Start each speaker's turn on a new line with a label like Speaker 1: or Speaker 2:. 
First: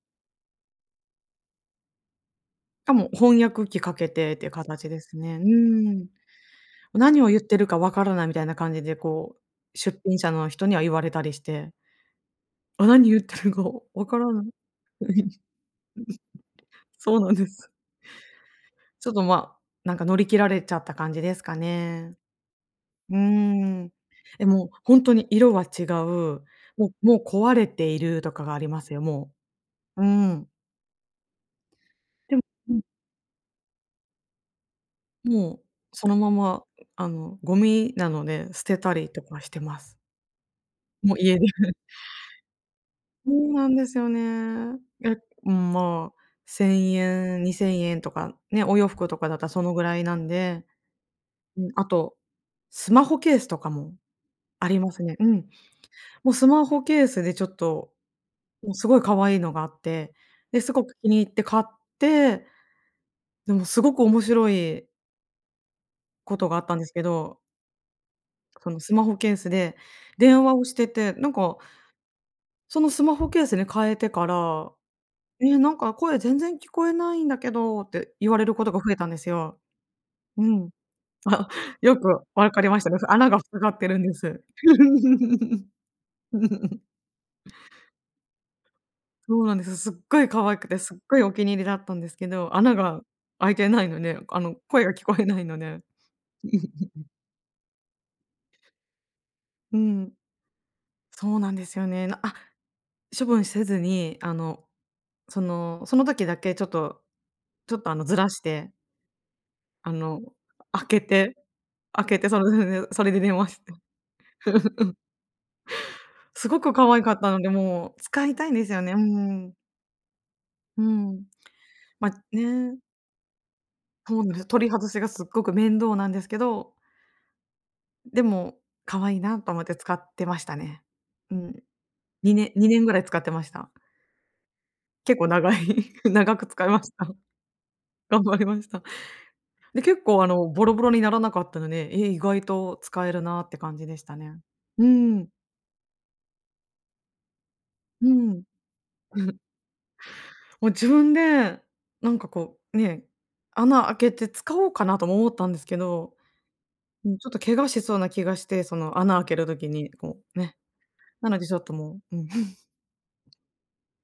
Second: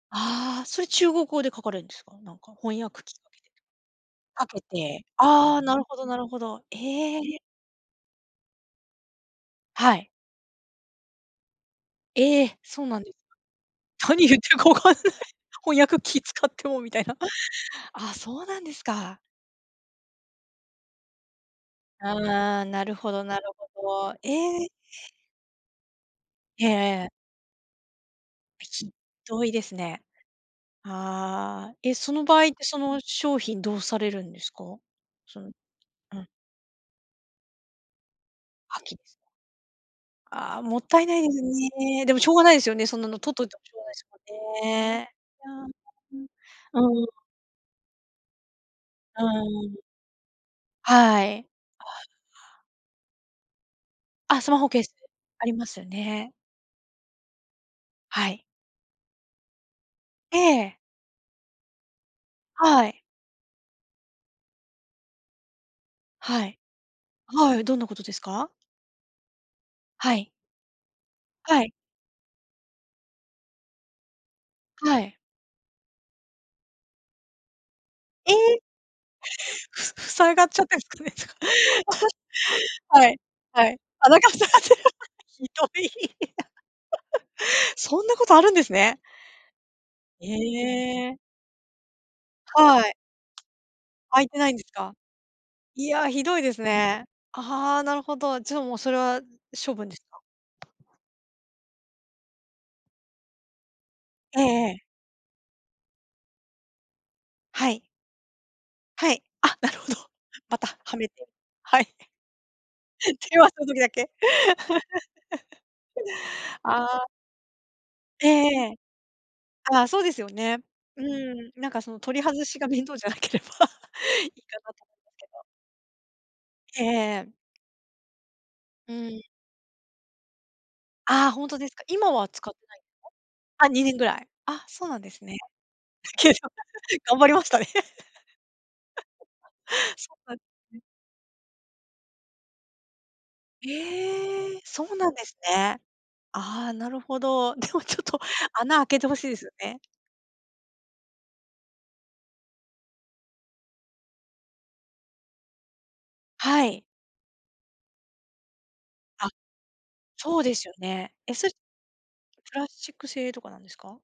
Speaker 1: ああ、それ中国語で書かれるんですか？なんか翻
Speaker 2: しか
Speaker 1: 訳
Speaker 2: も
Speaker 1: 機か
Speaker 2: 翻
Speaker 1: けて
Speaker 2: 訳機かけてって
Speaker 1: とか
Speaker 2: いう
Speaker 1: け
Speaker 2: 形で
Speaker 1: て、
Speaker 2: すね。う
Speaker 1: ああ、なるほど
Speaker 2: ん。
Speaker 1: なるほど。え
Speaker 2: 何を言
Speaker 1: え。
Speaker 2: ってるかわからないみたいな感じでこう、
Speaker 1: は
Speaker 2: 出
Speaker 1: い。
Speaker 2: 品者の人には言われたりして。
Speaker 1: ええ、そう
Speaker 2: あ
Speaker 1: なん
Speaker 2: 何
Speaker 1: です
Speaker 2: 言ってるかわ
Speaker 1: か。
Speaker 2: か
Speaker 1: 何
Speaker 2: ら
Speaker 1: 言っ
Speaker 2: な
Speaker 1: て
Speaker 2: い。
Speaker 1: るか分からない。翻訳機使ってもみたいな。
Speaker 2: そうなんです。
Speaker 1: あ、そうなんです
Speaker 2: ちょっ
Speaker 1: か。
Speaker 2: とま、なんか乗り切られちゃった感じですかね。
Speaker 1: ああ、なるほ
Speaker 2: うー
Speaker 1: どなるほ
Speaker 2: ん、
Speaker 1: ど。
Speaker 2: え、
Speaker 1: え
Speaker 2: もう
Speaker 1: え。
Speaker 2: 本当に色は違う、
Speaker 1: へ
Speaker 2: もう
Speaker 1: え。
Speaker 2: もう壊れているとかがあ
Speaker 1: ぴ
Speaker 2: りま
Speaker 1: ち
Speaker 2: すよ、も
Speaker 1: どいですね。
Speaker 2: う。うん。
Speaker 1: ああ、え、その
Speaker 2: で
Speaker 1: 場
Speaker 2: も
Speaker 1: 合って
Speaker 2: う
Speaker 1: そ
Speaker 2: ん。
Speaker 1: の商品どうされるんですか？その
Speaker 2: もうその
Speaker 1: うん。
Speaker 2: まま、あの、ゴミなので、捨て
Speaker 1: 破
Speaker 2: た
Speaker 1: 棄。
Speaker 2: りとかしてます。
Speaker 1: ああ、もったい
Speaker 2: も
Speaker 1: な
Speaker 2: う
Speaker 1: いで
Speaker 2: 家
Speaker 1: すよ
Speaker 2: で。
Speaker 1: ね。でもしょうがないですよね、そんなの
Speaker 2: そ
Speaker 1: 取っとい
Speaker 2: う
Speaker 1: ても
Speaker 2: な
Speaker 1: し
Speaker 2: ん
Speaker 1: ょう
Speaker 2: で
Speaker 1: ないで
Speaker 2: す
Speaker 1: す
Speaker 2: よ
Speaker 1: もん
Speaker 2: ね。
Speaker 1: ね。
Speaker 2: え、ま、
Speaker 1: うん。
Speaker 2: せ
Speaker 1: う
Speaker 2: ん
Speaker 1: ん。うん。
Speaker 2: えんにせんえんとかね、お洋服と
Speaker 1: う
Speaker 2: かだったらその
Speaker 1: ん。
Speaker 2: ぐらいなんで、
Speaker 1: はい。
Speaker 2: うん、あと、スマホケースとかも
Speaker 1: あ、スマ
Speaker 2: あ
Speaker 1: ホ
Speaker 2: り
Speaker 1: ケー
Speaker 2: ま
Speaker 1: ス、
Speaker 2: すね。うん。
Speaker 1: ありますよ
Speaker 2: も
Speaker 1: ね。
Speaker 2: うスマホケースでちょっと、
Speaker 1: はい。
Speaker 2: もうすごい可愛いのがあって、
Speaker 1: え
Speaker 2: で、す
Speaker 1: え。
Speaker 2: ごく気に入って買って。
Speaker 1: はい。
Speaker 2: でもすごく面白いこ
Speaker 1: は
Speaker 2: とが
Speaker 1: い、
Speaker 2: あったんですけど。
Speaker 1: はい、どんなことですか？
Speaker 2: そのスマホケースで
Speaker 1: はい。
Speaker 2: 電話をしてて、なんか。
Speaker 1: はい。
Speaker 2: そのスマホケースに変えてから、
Speaker 1: はい。
Speaker 2: 「ええ、なんか声全然聞こえないんだけど」って言
Speaker 1: え、
Speaker 2: われることが増えたんですよ。
Speaker 1: ふ塞
Speaker 2: う
Speaker 1: がっちゃっ
Speaker 2: ん。
Speaker 1: てるんですか
Speaker 2: あ、
Speaker 1: ねと
Speaker 2: よく分かりましたね。
Speaker 1: か。はい。
Speaker 2: 穴が塞が
Speaker 1: は
Speaker 2: っ
Speaker 1: い。
Speaker 2: てるんで
Speaker 1: 穴が塞
Speaker 2: す。
Speaker 1: がってる。ひどい。そんなことあるんですね。
Speaker 2: そうなんです。すっごい可愛くてすっ
Speaker 1: ええ。
Speaker 2: ごいお気に入りだったんですけど、穴
Speaker 1: はい。
Speaker 2: が開いてないので、
Speaker 1: 開いて
Speaker 2: あ
Speaker 1: ない
Speaker 2: の
Speaker 1: んです
Speaker 2: 声が
Speaker 1: か？
Speaker 2: 聞こえないので。
Speaker 1: いや、ひどいですね。ああ、なるほど。じゃあもうそれは処
Speaker 2: う
Speaker 1: 分です
Speaker 2: ん。
Speaker 1: か。
Speaker 2: そうなんですよね。なあ、処分せずに、あ
Speaker 1: ええ
Speaker 2: の、
Speaker 1: ええ。
Speaker 2: その、その時だけちょっと、
Speaker 1: は
Speaker 2: ちょ
Speaker 1: い。
Speaker 2: っとあのずらして
Speaker 1: はい、あ、なるほ
Speaker 2: あ
Speaker 1: ど。
Speaker 2: の
Speaker 1: また
Speaker 2: 開
Speaker 1: は
Speaker 2: け
Speaker 1: めて、
Speaker 2: て、
Speaker 1: はい。
Speaker 2: 開けてそれででん、それで電
Speaker 1: 電話
Speaker 2: 話
Speaker 1: す
Speaker 2: し
Speaker 1: る
Speaker 2: て。
Speaker 1: 時だけ？
Speaker 2: すご く
Speaker 1: あ
Speaker 2: 可愛
Speaker 1: あ。
Speaker 2: かったので、もう使
Speaker 1: え
Speaker 2: い
Speaker 1: え
Speaker 2: たいんで
Speaker 1: え
Speaker 2: す
Speaker 1: え。
Speaker 2: よね。うん。
Speaker 1: あ、そうですよね。
Speaker 2: う
Speaker 1: う
Speaker 2: ん、
Speaker 1: ん、なんかその
Speaker 2: ま
Speaker 1: 取
Speaker 2: あ、
Speaker 1: り外しが
Speaker 2: ね。
Speaker 1: 面倒じゃなければ
Speaker 2: そ う
Speaker 1: い
Speaker 2: で
Speaker 1: い
Speaker 2: す、
Speaker 1: か
Speaker 2: 取り
Speaker 1: なと
Speaker 2: 外
Speaker 1: 思い
Speaker 2: しがすっ
Speaker 1: ますけ
Speaker 2: ご
Speaker 1: ど。
Speaker 2: く面倒なんですけど
Speaker 1: ええええ。
Speaker 2: でも
Speaker 1: う
Speaker 2: 可愛い
Speaker 1: ん。
Speaker 2: なと思って使ってましたね。
Speaker 1: ああ、
Speaker 2: う
Speaker 1: 本当
Speaker 2: ん。
Speaker 1: ですか？今は
Speaker 2: に
Speaker 1: 使っ
Speaker 2: ね
Speaker 1: て
Speaker 2: に
Speaker 1: ない
Speaker 2: ね
Speaker 1: ん
Speaker 2: ん
Speaker 1: です
Speaker 2: ぐらい使ってまし
Speaker 1: か？あ、
Speaker 2: た。
Speaker 1: 2年ぐらい。あ、そうなんで
Speaker 2: 結
Speaker 1: す
Speaker 2: 構
Speaker 1: ね。
Speaker 2: 長い、長く使いました。
Speaker 1: 頑 張りましたね。
Speaker 2: 頑張りました。で 結
Speaker 1: そう
Speaker 2: 構あ
Speaker 1: なんで
Speaker 2: のボ
Speaker 1: す
Speaker 2: ロ
Speaker 1: ね。
Speaker 2: ボロにならなかったので、え、意外と使えるなって感じでしたね。
Speaker 1: ええ、そ
Speaker 2: う
Speaker 1: うなんで
Speaker 2: ん。
Speaker 1: すね。ああ、なるほど。でもちょっ
Speaker 2: う
Speaker 1: と
Speaker 2: ん。
Speaker 1: 穴開けて欲
Speaker 2: う
Speaker 1: しいで
Speaker 2: ふ。
Speaker 1: すよね。
Speaker 2: もう自分で、なんかこうね、穴開けて使おうかなとも思ったんですけど。
Speaker 1: はい。
Speaker 2: うん、ちょっと怪我しそうな気がして、その穴を
Speaker 1: あ、
Speaker 2: 開ける時に、こ
Speaker 1: そ
Speaker 2: う、
Speaker 1: うで
Speaker 2: ね。
Speaker 1: すよね。
Speaker 2: な
Speaker 1: え、
Speaker 2: ので
Speaker 1: それ、
Speaker 2: ちょっともう、うん。
Speaker 1: プ ラスチック製とかなんですか？